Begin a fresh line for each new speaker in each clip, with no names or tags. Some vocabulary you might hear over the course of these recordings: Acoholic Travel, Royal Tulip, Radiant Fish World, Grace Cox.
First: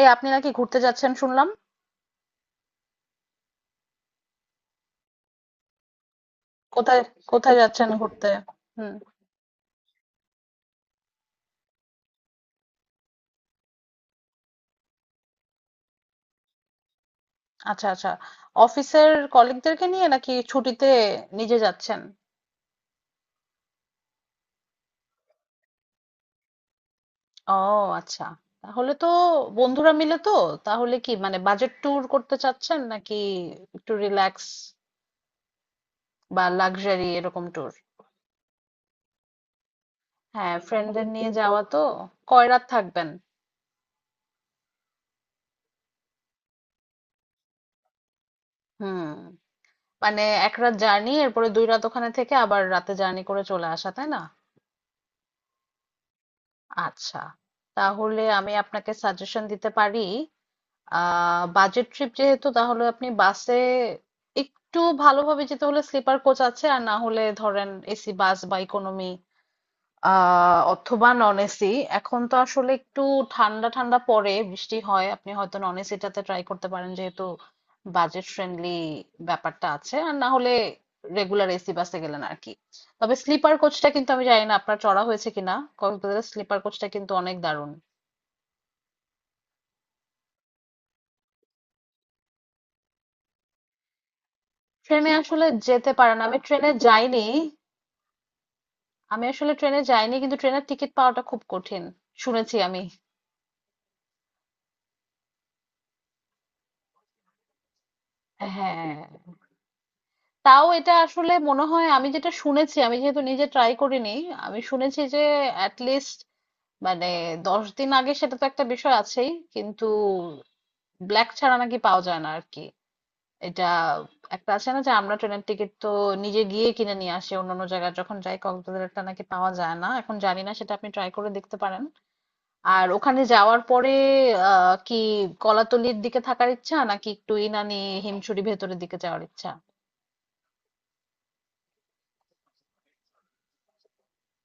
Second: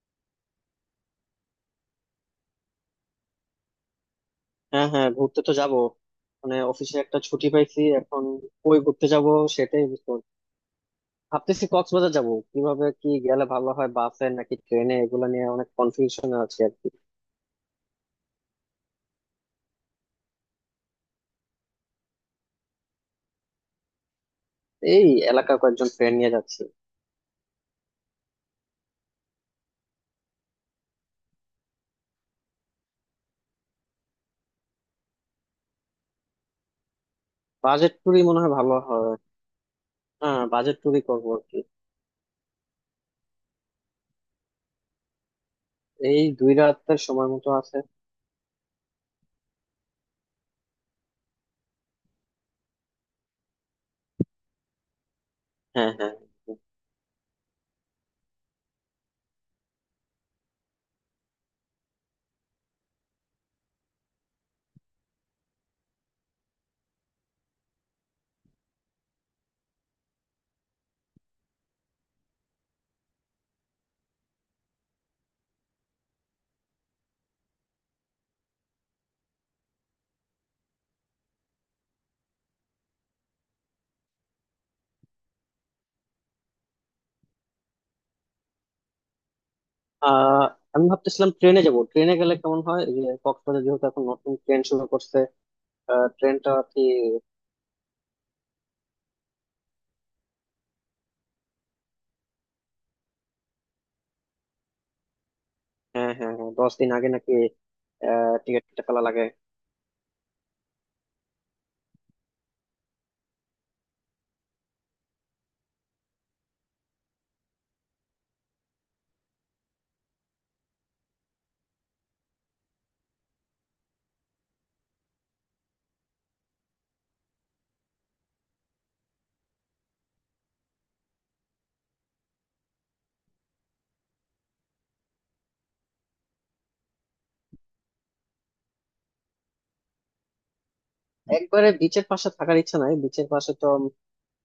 এই আপনি নাকি ঘুরতে যাচ্ছেন শুনলাম।
হ্যাঁ, হ্যাঁ, ঘুরতে তো যাব। মানে অফিসে
কোথায়
একটা ছুটি
কোথায়
পাইছি
যাচ্ছেন
এখন।
ঘুরতে?
কই
হুম।
ঘুরতে যাব সেটাই বুঝতে পারছি না। ভাবতেছি কক্সবাজার যাব, কিভাবে কি গেলে ভালো হয়, বাসে নাকি ট্রেনে, এগুলো নিয়ে অনেক কনফিউশন আছে আর কি।
আচ্ছা আচ্ছা, অফিসের কলিগদেরকে নিয়ে নাকি ছুটিতে নিজে যাচ্ছেন?
এই এলাকার কয়েকজন ফ্রেন্ড নিয়ে যাচ্ছি।
ও আচ্ছা, তাহলে তো বন্ধুরা মিলে তো। তাহলে কি মানে বাজেট ট্যুর করতে চাচ্ছেন নাকি একটু রিল্যাক্স বা লাক্সারি এরকম ট্যুর?
বাজেট ট্যুরই মনে হয় ভালো হয়। হ্যাঁ,
হ্যাঁ,
বাজেট ট্যুরই
ফ্রেন্ডদের
করবো
নিয়ে
আর কি।
যাওয়া তো। কয় রাত থাকবেন?
এই দুই রাতের সময় মতো আছে।
হুম, মানে এক রাত জার্নি এরপরে দুই রাত ওখানে থেকে আবার রাতে জার্নি করে চলে আসা তাই না?
হ্যাঁ, হ্যাঁ.
আচ্ছা, তাহলে আমি আপনাকে সাজেশন দিতে পারি। বাজেট ট্রিপ যেহেতু তাহলে আপনি বাসে একটু ভালোভাবে যেতে হলে স্লিপার কোচ আছে, আর না হলে ধরেন এসি বাস বা ইকোনমি, অথবা নন এসি। এখন তো আসলে একটু ঠান্ডা ঠান্ডা পড়ে, বৃষ্টি হয়, আপনি হয়তো নন এসিটাতে ট্রাই করতে পারেন যেহেতু বাজেট ফ্রেন্ডলি ব্যাপারটা আছে, আর না হলে রেগুলার এসি বাসে গেলেন আর কি। তবে স্লিপার কোচটা কিন্তু আমি জানি না আপনার চড়া হয়েছে কিনা, কক্সবাজারের স্লিপার কোচটা কিন্তু অনেক দারুণ।
আহ আমি ভাবতেছিলাম ট্রেনে যাব, ট্রেনে গেলে কেমন হয়, এই যে কক্সবাজার যেহেতু এখন নতুন ট্রেন শুরু
ট্রেনে
করছে।
আসলে যেতে পারে না, আমি
ট্রেনটা
ট্রেনে
কি?
যাইনি। আমি আসলে ট্রেনে যাইনি, কিন্তু ট্রেনের টিকিট পাওয়াটা খুব কঠিন শুনেছি আমি।
হ্যাঁ, হ্যাঁ, হ্যাঁ, 10 দিন আগে নাকি টিকিট কেটে
হ্যাঁ,
ফেলা লাগে।
তাও এটা আসলে মনে হয়, আমি যেটা শুনেছি, আমি যেহেতু নিজে ট্রাই করিনি, আমি শুনেছি যে অ্যাট লিস্ট মানে 10 দিন আগে, সেটা তো একটা বিষয় আছেই কিন্তু ব্ল্যাক ছাড়া নাকি পাওয়া যায় না আর কি। এটা একটা আছে না যে আমরা ট্রেনের টিকিট তো নিজে গিয়ে কিনে নিয়ে আসি অন্যান্য জায়গায় যখন যাই, কক্সবাজারটা নাকি পাওয়া যায় না এখন, জানি না সেটা আপনি ট্রাই করে দেখতে পারেন। আর ওখানে যাওয়ার পরে কি, কলাতলির দিকে থাকার ইচ্ছা নাকি একটু ইনানি, হিমছড়ি ভেতরের দিকে যাওয়ার ইচ্ছা?
একবারে বিচের পাশে থাকার ইচ্ছা নাই, বিচের পাশে তো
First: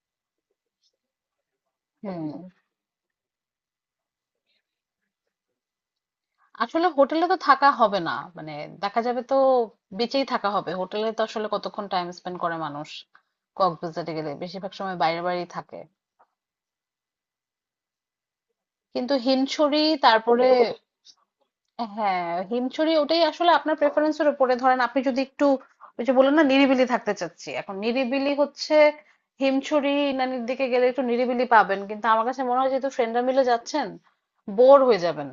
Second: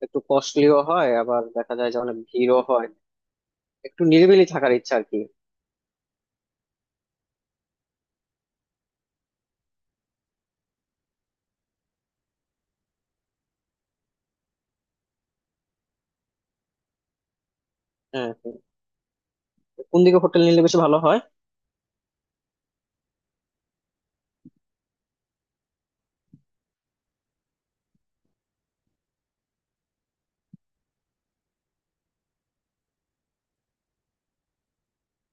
একটু কস্টলিও হয়, আবার দেখা যায় যে অনেক
হুম।
ভিড়ও হয়। একটু নিরিবিলি থাকার ইচ্ছা আর কি।
আসলে হোটেলে তো থাকা হবে না মানে, দেখা যাবে তো বেঁচেই থাকা হবে হোটেলে, তো আসলে কতক্ষণ টাইম স্পেন্ড করে মানুষ কক্সবাজারে গেলে, বেশিরভাগ সময় বাইরে বাইরেই থাকে।
হ্যাঁ, হ্যাঁ.
কিন্তু হিমছড়ি
কোন দিকে হোটেল
তারপরে,
নিলে বেশি ভালো হয়?
হ্যাঁ হিমছড়ি, ওটাই আসলে আপনার প্রেফারেন্সের উপরে। ধরেন আপনি যদি একটু ওই যে বললেন না নিরিবিলি থাকতে চাচ্ছি, এখন নিরিবিলি হচ্ছে হিমছড়ি নানির দিকে গেলে একটু নিরিবিলি পাবেন, কিন্তু আমার কাছে মনে হয় যেহেতু ফ্রেন্ডরা মিলে যাচ্ছেন বোর হয়ে যাবেন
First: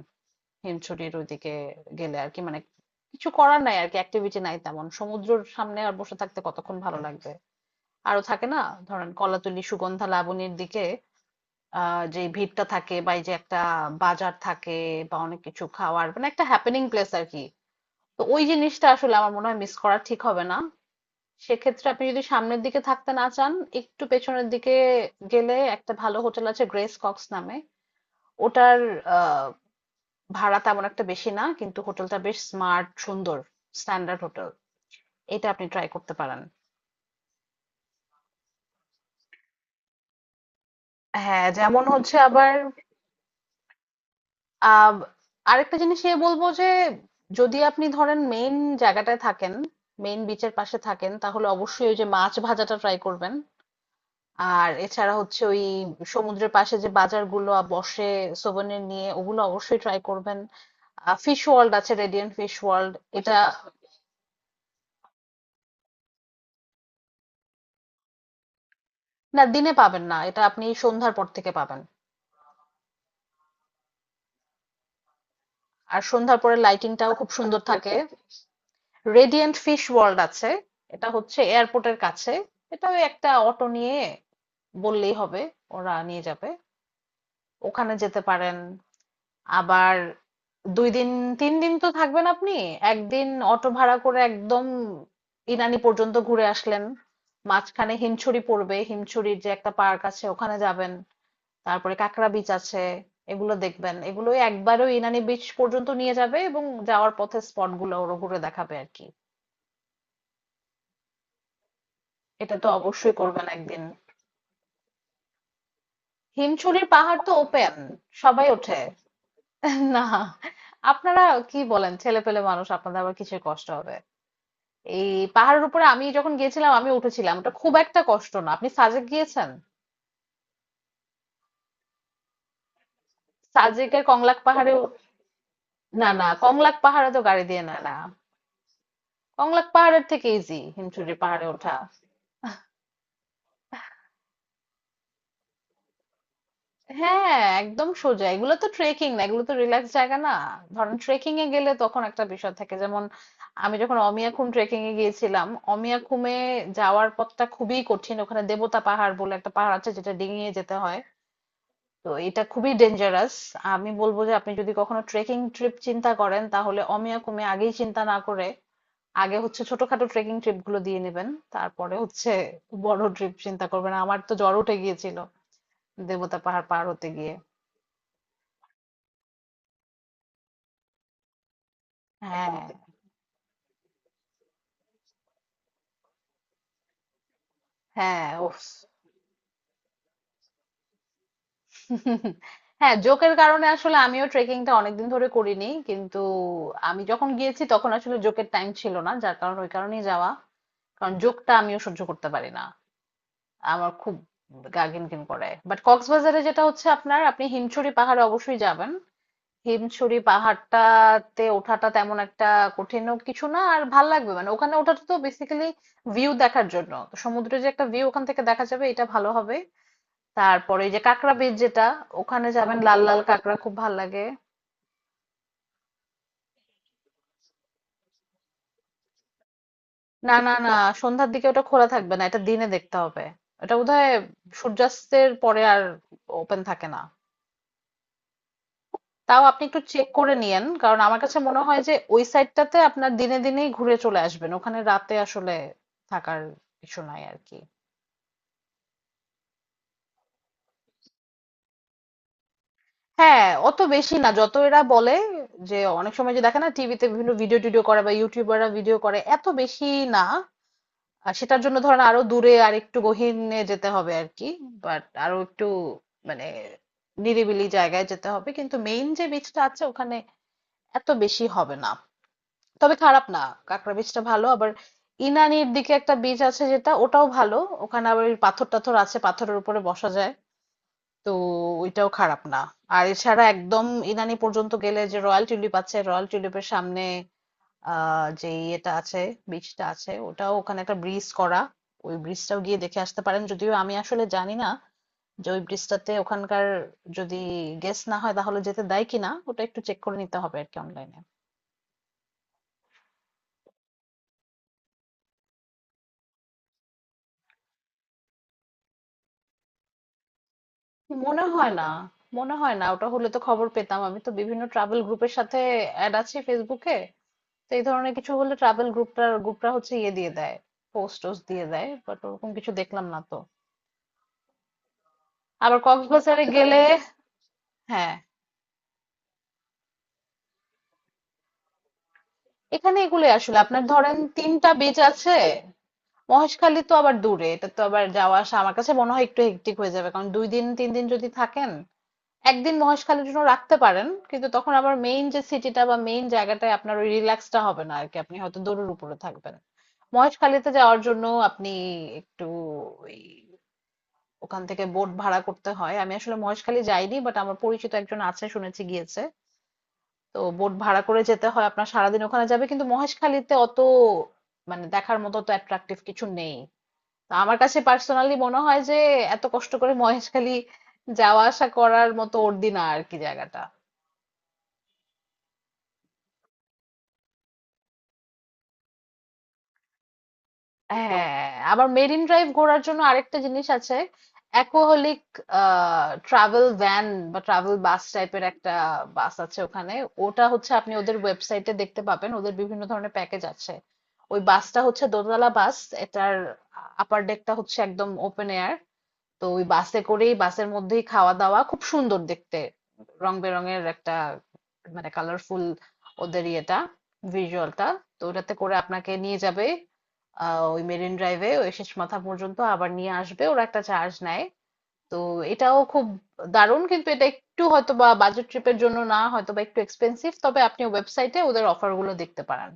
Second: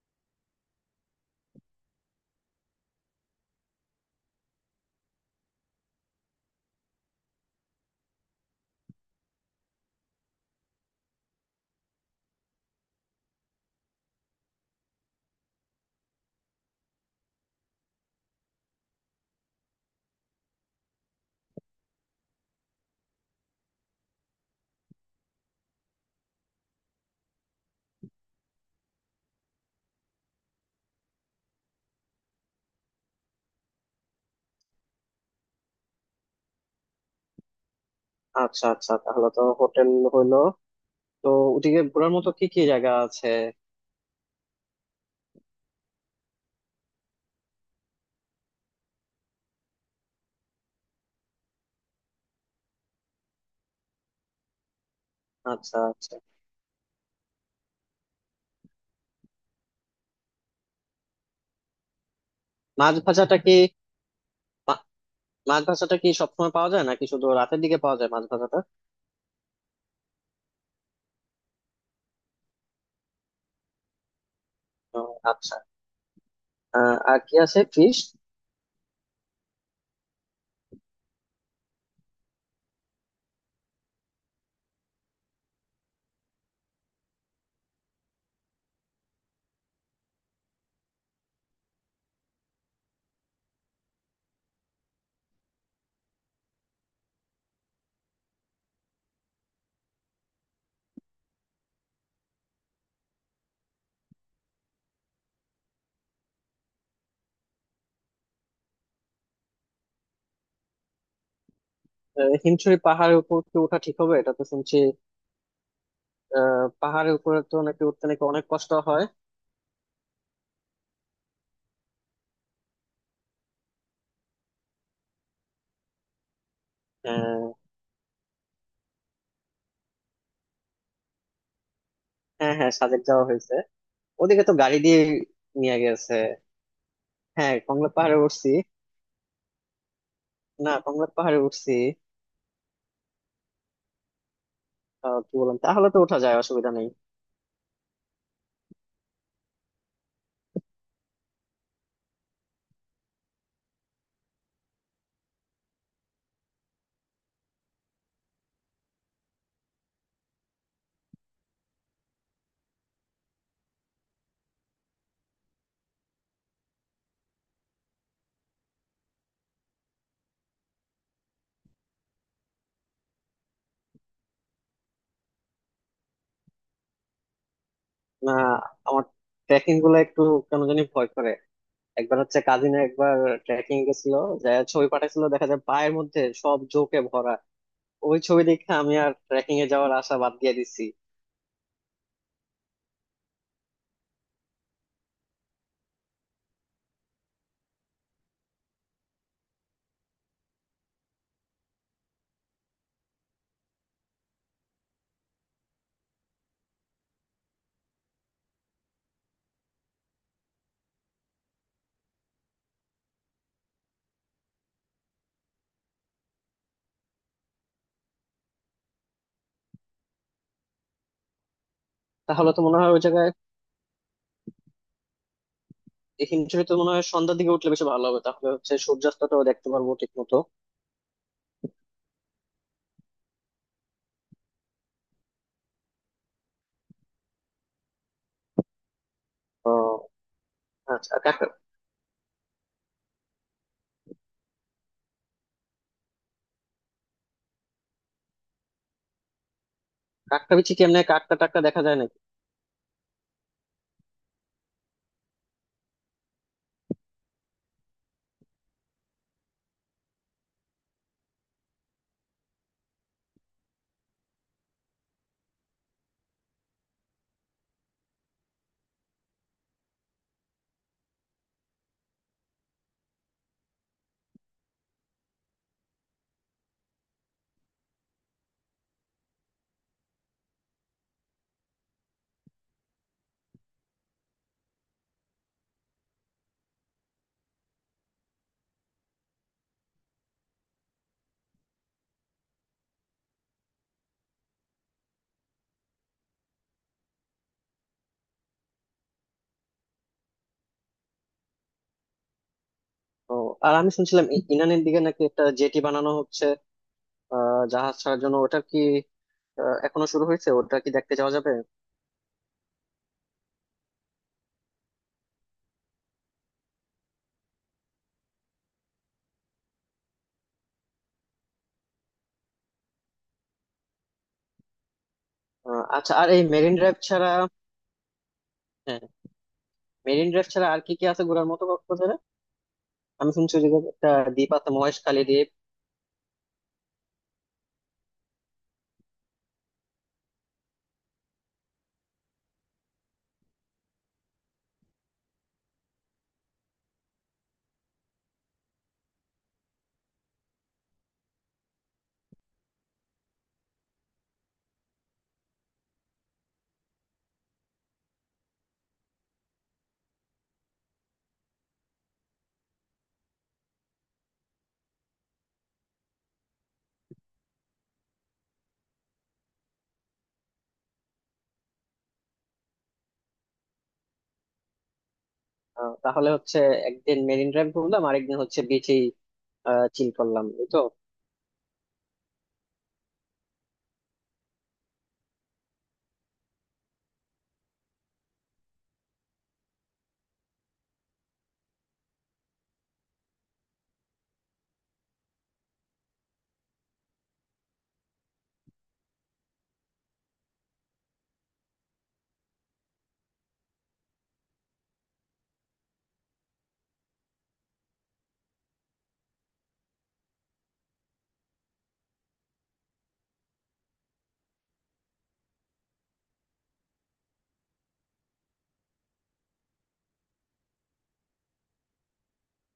হিমছড়ির ওইদিকে গেলে আর কি। মানে কিছু করার নাই আর কি, অ্যাক্টিভিটি নাই তেমন, সমুদ্রের সামনে আর বসে থাকতে কতক্ষণ ভালো লাগবে? আরো থাকে না, ধরেন কলাতলি সুগন্ধা লাবণীর দিকে যে ভিড়টা থাকে বা এই যে একটা বাজার থাকে বা অনেক কিছু খাওয়ার, মানে একটা হ্যাপেনিং প্লেস আর কি। তো ওই জিনিসটা আসলে আমার মনে হয় মিস করা ঠিক হবে না। সেক্ষেত্রে আপনি যদি সামনের দিকে থাকতে না চান, একটু পেছনের দিকে গেলে একটা ভালো হোটেল আছে গ্রেস কক্স নামে। ওটার আহ ভাড়া তেমন একটা বেশি না, কিন্তু হোটেলটা বেশ স্মার্ট, সুন্দর স্ট্যান্ডার্ড হোটেল। এটা আপনি ট্রাই করতে পারেন।
আচ্ছা আচ্ছা তাহলে তো হোটেল হইলো। তো
হ্যাঁ
ওদিকে
যেমন
ঘোরার
হচ্ছে
মতো কি
আবার।
কি জায়গা আছে?
আহ আরেকটা জিনিস এ বলবো যে যদি আপনি ধরেন মেইন জায়গাটায় থাকেন, মেইন বিচের পাশে থাকেন, তাহলে অবশ্যই ওই যে মাছ ভাজাটা ট্রাই করবেন। আর এছাড়া হচ্ছে ওই
আচ্ছা, আচ্ছা.
সমুদ্রের পাশে যে বাজারগুলো বসে সোভেনির নিয়ে, ওগুলো অবশ্যই ট্রাই করবেন। ফিশ ওয়ার্ল্ড আছে, রেডিয়েন্ট ফিশ ওয়ার্ল্ড।
মাছ
এটা
ভাজাটা কি? মা- মাছ ভাজাটা কি সবসময় পাওয়া যায় নাকি শুধু রাতের দিকে পাওয়া যায় মাছ ভাজাটা?
না, দিনে পাবেন না, এটা আপনি সন্ধ্যার পর থেকে পাবেন।
ও, আচ্ছা।
আর সন্ধ্যার পরে লাইটিংটাও
আর
খুব
কি
সুন্দর
আছে
থাকে।
ফিশ?
রেডিয়েন্ট ফিশ ওয়ার্ল্ড আছে, এটা হচ্ছে এয়ারপোর্টের কাছে। এটা ওই একটা অটো নিয়ে বললেই হবে, ওরা নিয়ে যাবে। ওখানে যেতে পারেন। আবার 2 দিন 3 দিন তো থাকবেন আপনি, একদিন অটো ভাড়া করে একদম ইনানি পর্যন্ত ঘুরে আসলেন। মাঝখানে হিমছড়ি পড়বে, হিমছড়ির যে একটা পার্ক আছে ওখানে যাবেন, তারপরে কাঁকড়া বিচ আছে, এগুলো দেখবেন। এগুলোই একবারে ওই ইনানি বিচ পর্যন্ত নিয়ে যাবে এবং যাওয়ার পথে স্পট গুলো ওরা ঘুরে দেখাবে আর কি। এটা তো
হিমছড়ি
অবশ্যই
পাহাড়ের উপর
করবেন
কি ওঠা
একদিন।
ঠিক হবে, এটা তো শুনছি
হিমছড়ির
পাহাড়ের
পাহাড় তো
উপরে তো
ওপেন,
নাকি উঠতে নাকি অনেক
সবাই
কষ্ট
ওঠে।
হয়।
না, আপনারা কি বলেন, ছেলে পেলে মানুষ, আপনাদের আবার কিসের কষ্ট হবে? এই পাহাড়ের উপরে আমি যখন গিয়েছিলাম আমি উঠেছিলাম, ওটা
আহ,
খুব একটা কষ্ট না। আপনি সাজেক গিয়েছেন,
হ্যাঁ, হ্যাঁ, সাজেক যাওয়া হয়েছে।
সাজেকের কংলাক
ওদিকে তো গাড়ি
পাহাড়েও।
দিয়ে নিয়ে
না
গেছে।
না, কংলাক পাহাড়ে তো গাড়ি
হ্যাঁ,
দিয়ে না
কংলাপ
না,
পাহাড়ে উঠছি।
কংলাক পাহাড়ের থেকে ইজি
না, কংলাপ
হিমছড়ির
পাহাড়ে
পাহাড়ে
উঠছি।
ওঠা।
কি বললাম, তাহলে তো ওঠা যায়, অসুবিধা নেই।
হ্যাঁ, একদম সোজা, এগুলো তো ট্রেকিং না, এগুলো তো রিল্যাক্স জায়গা না। ধরেন ট্রেকিং এ গেলে তখন একটা বিষয় থাকে, যেমন আমি যখন অমিয়াখুম ট্রেকিং এ গিয়েছিলাম, অমিয়াখুমে যাওয়ার পথটা খুবই কঠিন, ওখানে দেবতা পাহাড় বলে একটা পাহাড় আছে যেটা ডিঙিয়ে যেতে হয়। তো এটা খুবই ডেঞ্জারাস। আমি বলবো যে আপনি যদি কখনো ট্রেকিং ট্রিপ চিন্তা করেন তাহলে অমিয়াখুমে আগেই চিন্তা না করে, আগে হচ্ছে ছোটখাটো ট্রেকিং ট্রিপ গুলো দিয়ে নেবেন, তারপরে হচ্ছে বড় ট্রিপ চিন্তা করবেন। আমার তো জ্বর উঠে গিয়েছিল দেবতা পাহাড় পার হতে গিয়ে।
না, আমার ট্রেকিং গুলো একটু কেন জানি ভয় করে। একবার হচ্ছে
হ্যাঁ,
কাজিনে একবার ট্রেকিং গেছিল, যা ছবি পাঠাইছিল দেখা যায় পায়ের মধ্যে সব জোকে ভরা। ওই
হ্যাঁ,
ছবি
উফ।
দেখে আমি আর ট্রেকিং এ যাওয়ার আশা বাদ দিয়ে দিছি।
হ্যাঁ, জোকের কারণে আসলে আমিও ট্রেকিংটা অনেকদিন ধরে করিনি, কিন্তু আমি যখন গিয়েছি তখন আসলে জোকের টাইম ছিল না, যার কারণে ওই কারণেই যাওয়া। কারণ জোকটা আমিও সহ্য করতে পারি না, আমার খুব গা ঘিনঘিন করে। বাট কক্সবাজারে যেটা হচ্ছে আপনার, আপনি হিমছড়ি পাহাড়ে অবশ্যই যাবেন। হিমছড়ি পাহাড়টাতে ওঠাটা তেমন একটা কঠিনও কিছু না, আর ভাল লাগবে মানে। ওখানে ওঠাটা তো বেসিক্যালি ভিউ দেখার জন্য, তো সমুদ্রের যে একটা ভিউ ওখান থেকে দেখা যাবে এটা ভালো হবে। তারপরে ওই যে কাঁকড়া বীচ যেটা, ওখানে
তাহলে তো মনে
যাবেন,
হয়
লাল
ওই
লাল
জায়গায়,
কাঁকড়া খুব ভাল লাগে।
এই হিমশিমে তো মনে হয় সন্ধ্যার দিকে উঠলে বেশি ভালো হবে, তাহলে হচ্ছে সূর্যাস্তটাও দেখতে পারবো ঠিক
না
মতো।
না না, সন্ধ্যার দিকে ওটা খোলা থাকবে না, এটা দিনে দেখতে হবে। এটা বোধহয় সূর্যাস্তের পরে আর ওপেন থাকে না। তাও আপনি একটু
আহ,
চেক করে নিয়েন, কারণ
আচ্ছা, আর
আমার কাছে
কাকটা,
মনে হয় যে ওই সাইডটাতে আপনার দিনে দিনেই ঘুরে চলে আসবেন, ওখানে রাতে আসলে থাকার কিছু নাই আর কি।
কাকটা বিচি কি এমনি কাকটা টাকটা দেখা যায় নাকি?
হ্যাঁ, অত বেশি না যত এরা বলে। যে অনেক সময় যে দেখে না টিভিতে বিভিন্ন ভিডিও টিডিও করে বা ইউটিউবাররা ভিডিও করে, এত বেশি না। আর সেটার জন্য ধরেন আরো দূরে আর একটু গহীনে যেতে হবে আর কি। বাট আরো একটু মানে নিরিবিলি জায়গায় যেতে হবে, কিন্তু মেইন যে বীজটা আছে ওখানে এত বেশি হবে না, তবে খারাপ না। কাঁকড়া বীজটা ভালো। আবার ইনানির দিকে একটা বীজ আছে যেটা, ওটাও ভালো। ওখানে আবার ওই পাথর টাথর আছে, পাথরের উপরে বসা যায়, তো ওইটাও খারাপ না। আর এছাড়া একদম ইনানি পর্যন্ত গেলে যে রয়্যাল টিউলিপ আছে, রয়্যাল টিউলিপের সামনে যে ইয়েটা আছে, ব্রিজটা আছে, ওটাও ওখানে একটা ব্রিজ করা। ওই ব্রিজটাও গিয়ে দেখে আসতে পারেন, যদিও আমি আসলে জানি না যে ওই ব্রিজটাতে ওখানকার যদি গেস না হয় তাহলে যেতে দেয় কিনা, ওটা একটু চেক করে নিতে হবে আর কি অনলাইনে।
ও, আর আমি শুনছিলাম ইরানের দিকে নাকি একটা জেটি বানানো হচ্ছে জাহাজ ছাড়ার জন্য, ওটা কি এখনো শুরু হয়েছে? ওটা কি দেখতে যাওয়া
মনে
যাবে?
হয় না, মনে হয় না, ওটা হলে তো খবর পেতাম। আমি তো বিভিন্ন ট্রাভেল গ্রুপের সাথে অ্যাড আছি ফেসবুকে, তো এই ধরনের কিছু হলে ট্রাভেল গ্রুপটা গ্রুপটা হচ্ছে ইয়ে দিয়ে দেয়, পোস্ট টোস্ট দিয়ে দেয়, বাট ওরকম কিছু দেখলাম না তো। আবার
আচ্ছা, আর এই
কক্সবাজারে
মেরিন
গেলে,
ড্রাইভ ছাড়া,
হ্যাঁ,
হ্যাঁ, মেরিন ড্রাইভ ছাড়া আর কি কি আছে ঘোরার মতো কক্সবাজারে?
এখানে
আমি
এগুলোই
শুনছি
আসলে
যে
আপনার,
একটা
ধরেন
দ্বীপ আছে,
তিনটা বেজ
মহেশখালী
আছে।
দ্বীপ।
মহেশখালী তো আবার দূরে, এটা তো আবার যাওয়া আসা আমার কাছে মনে হয় একটু হেক্টিক হয়ে যাবে, কারণ 2 দিন 3 দিন যদি থাকেন, একদিন মহেশখালীর জন্য রাখতে পারেন কিন্তু তখন আবার মেইন যে সিটিটা বা মেইন জায়গাটায় আপনার ওই রিল্যাক্সটা হবে না আর কি, আপনি হয়তো দৌড়ের উপরে থাকবেন। মহেশখালীতে যাওয়ার জন্য আপনি একটু ওই ওখান থেকে বোট ভাড়া করতে হয়। আমি আসলে মহেশখালী যাইনি, বাট আমার পরিচিত একজন আছে শুনেছি গিয়েছে। তো বোট ভাড়া করে যেতে হয়, আপনার সারাদিন ওখানে যাবে, কিন্তু মহেশখালীতে অত মানে দেখার মতো অত অ্যাট্রাকটিভ কিছু নেই। তো আমার কাছে পার্সোনালি মনে হয় যে এত কষ্ট করে মহেশখালী যাওয়া আসা করার মতো অর্দি না আর কি জায়গাটা।
তাহলে হচ্ছে একদিন মেরিন ড্রাইভ ঘুরলাম, আরেকদিন হচ্ছে বিচেই চিল করলাম, এই তো।
হ্যাঁ, আবার মেরিন ড্রাইভ ঘোরার জন্য আরেকটা জিনিস আছে, অ্যাকোহলিক ট্রাভেল ভ্যান বা ট্রাভেল বাস টাইপের একটা বাস আছে ওখানে। ওটা হচ্ছে আপনি ওদের ওয়েবসাইটে দেখতে পাবেন, ওদের বিভিন্ন ধরনের প্যাকেজ আছে। ওই বাসটা হচ্ছে দোতলা বাস, এটার আপার ডেকটা হচ্ছে একদম ওপেন এয়ার। তো ওই বাসে করেই বাসের মধ্যেই খাওয়া দাওয়া, খুব সুন্দর দেখতে, রং বেরঙের একটা মানে কালারফুল ওদের ইয়েটা, ভিজুয়ালটা। তো ওটাতে করে আপনাকে নিয়ে যাবে ওই মেরিন ড্রাইভে ওই শেষ মাথা পর্যন্ত, আবার নিয়ে আসবে, ওরা একটা চার্জ নেয়। তো এটাও খুব দারুণ, কিন্তু এটা একটু হয়তো বা বাজেট ট্রিপের জন্য না, হয়তো বা একটু এক্সপেন্সিভ, তবে আপনি ওয়েবসাইটে ওদের অফার গুলো দেখতে পারেন।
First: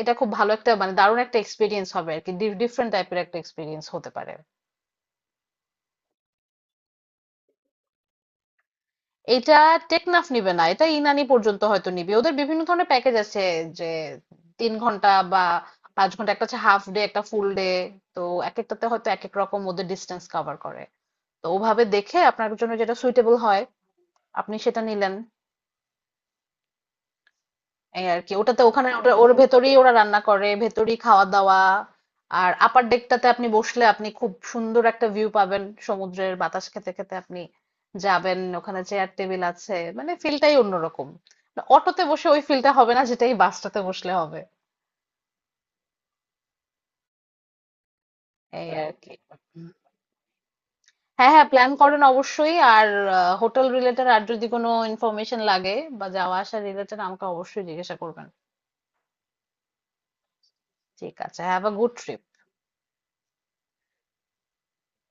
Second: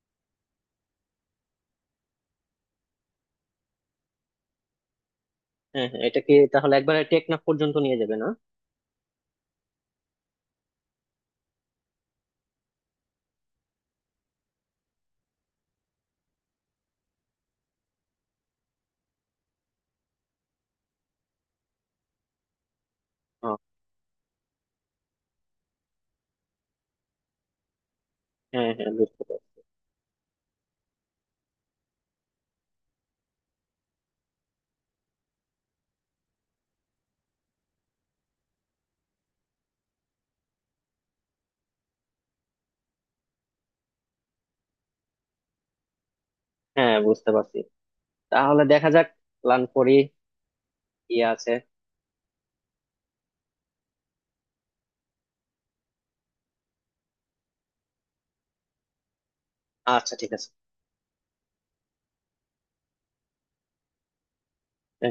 এটা খুব ভালো একটা মানে দারুণ একটা এক্সপিরিয়েন্স হবে আর কি, ডিফারেন্ট টাইপের একটা এক্সপিরিয়েন্স হতে পারে।
হ্যাঁ, হ্যাঁ, এটা কি তাহলে একবারে টেকনাফ পর্যন্ত নিয়ে যাবে না?
এটা টেকনাফ নিবে না, এটা ইনানি পর্যন্ত হয়তো নিবে। ওদের বিভিন্ন ধরনের প্যাকেজ আছে যে 3 ঘন্টা বা 5 ঘন্টা, একটা হচ্ছে হাফ ডে, একটা ফুল ডে। তো এক একটাতে হয়তো এক এক রকম ওদের ডিস্টেন্স কভার করে। তো ওভাবে দেখে আপনার জন্য যেটা সুইটেবল
ও,
হয় আপনি সেটা নিলেন, এই আরকি। ওটাতে
হ্যাঁ
ওখানে
হ্যাঁ
ওটা
বুঝতে
ওর
পারছি।
ভেতরেই ওরা রান্না করে, ভেতরেই খাওয়া দাওয়া। আর আপার ডেকটাতে আপনি বসলে আপনি খুব সুন্দর একটা ভিউ পাবেন, সমুদ্রের বাতাস খেতে খেতে আপনি যাবেন, ওখানে চেয়ার টেবিল আছে, মানে ফিলটাই অন্যরকম। অটোতে বসে ওই ফিলটা হবে না যেটাই বাসটাতে বসলে হবে।
হ্যাঁ, বুঝতে পারছি। তাহলে
এই
দেখা
আর
যাক,
কি।
প্ল্যান করি কি
হ্যাঁ হ্যাঁ
আছে।
প্ল্যান করেন অবশ্যই, আর হোটেল রিলেটেড আর যদি কোনো ইনফরমেশন লাগে বা যাওয়া আসা রিলেটেড আমাকে অবশ্যই জিজ্ঞাসা করবেন।
আচ্ছা, ঠিক আছে।
ঠিক আছে, হ্যাভ আ গুড ট্রিপ।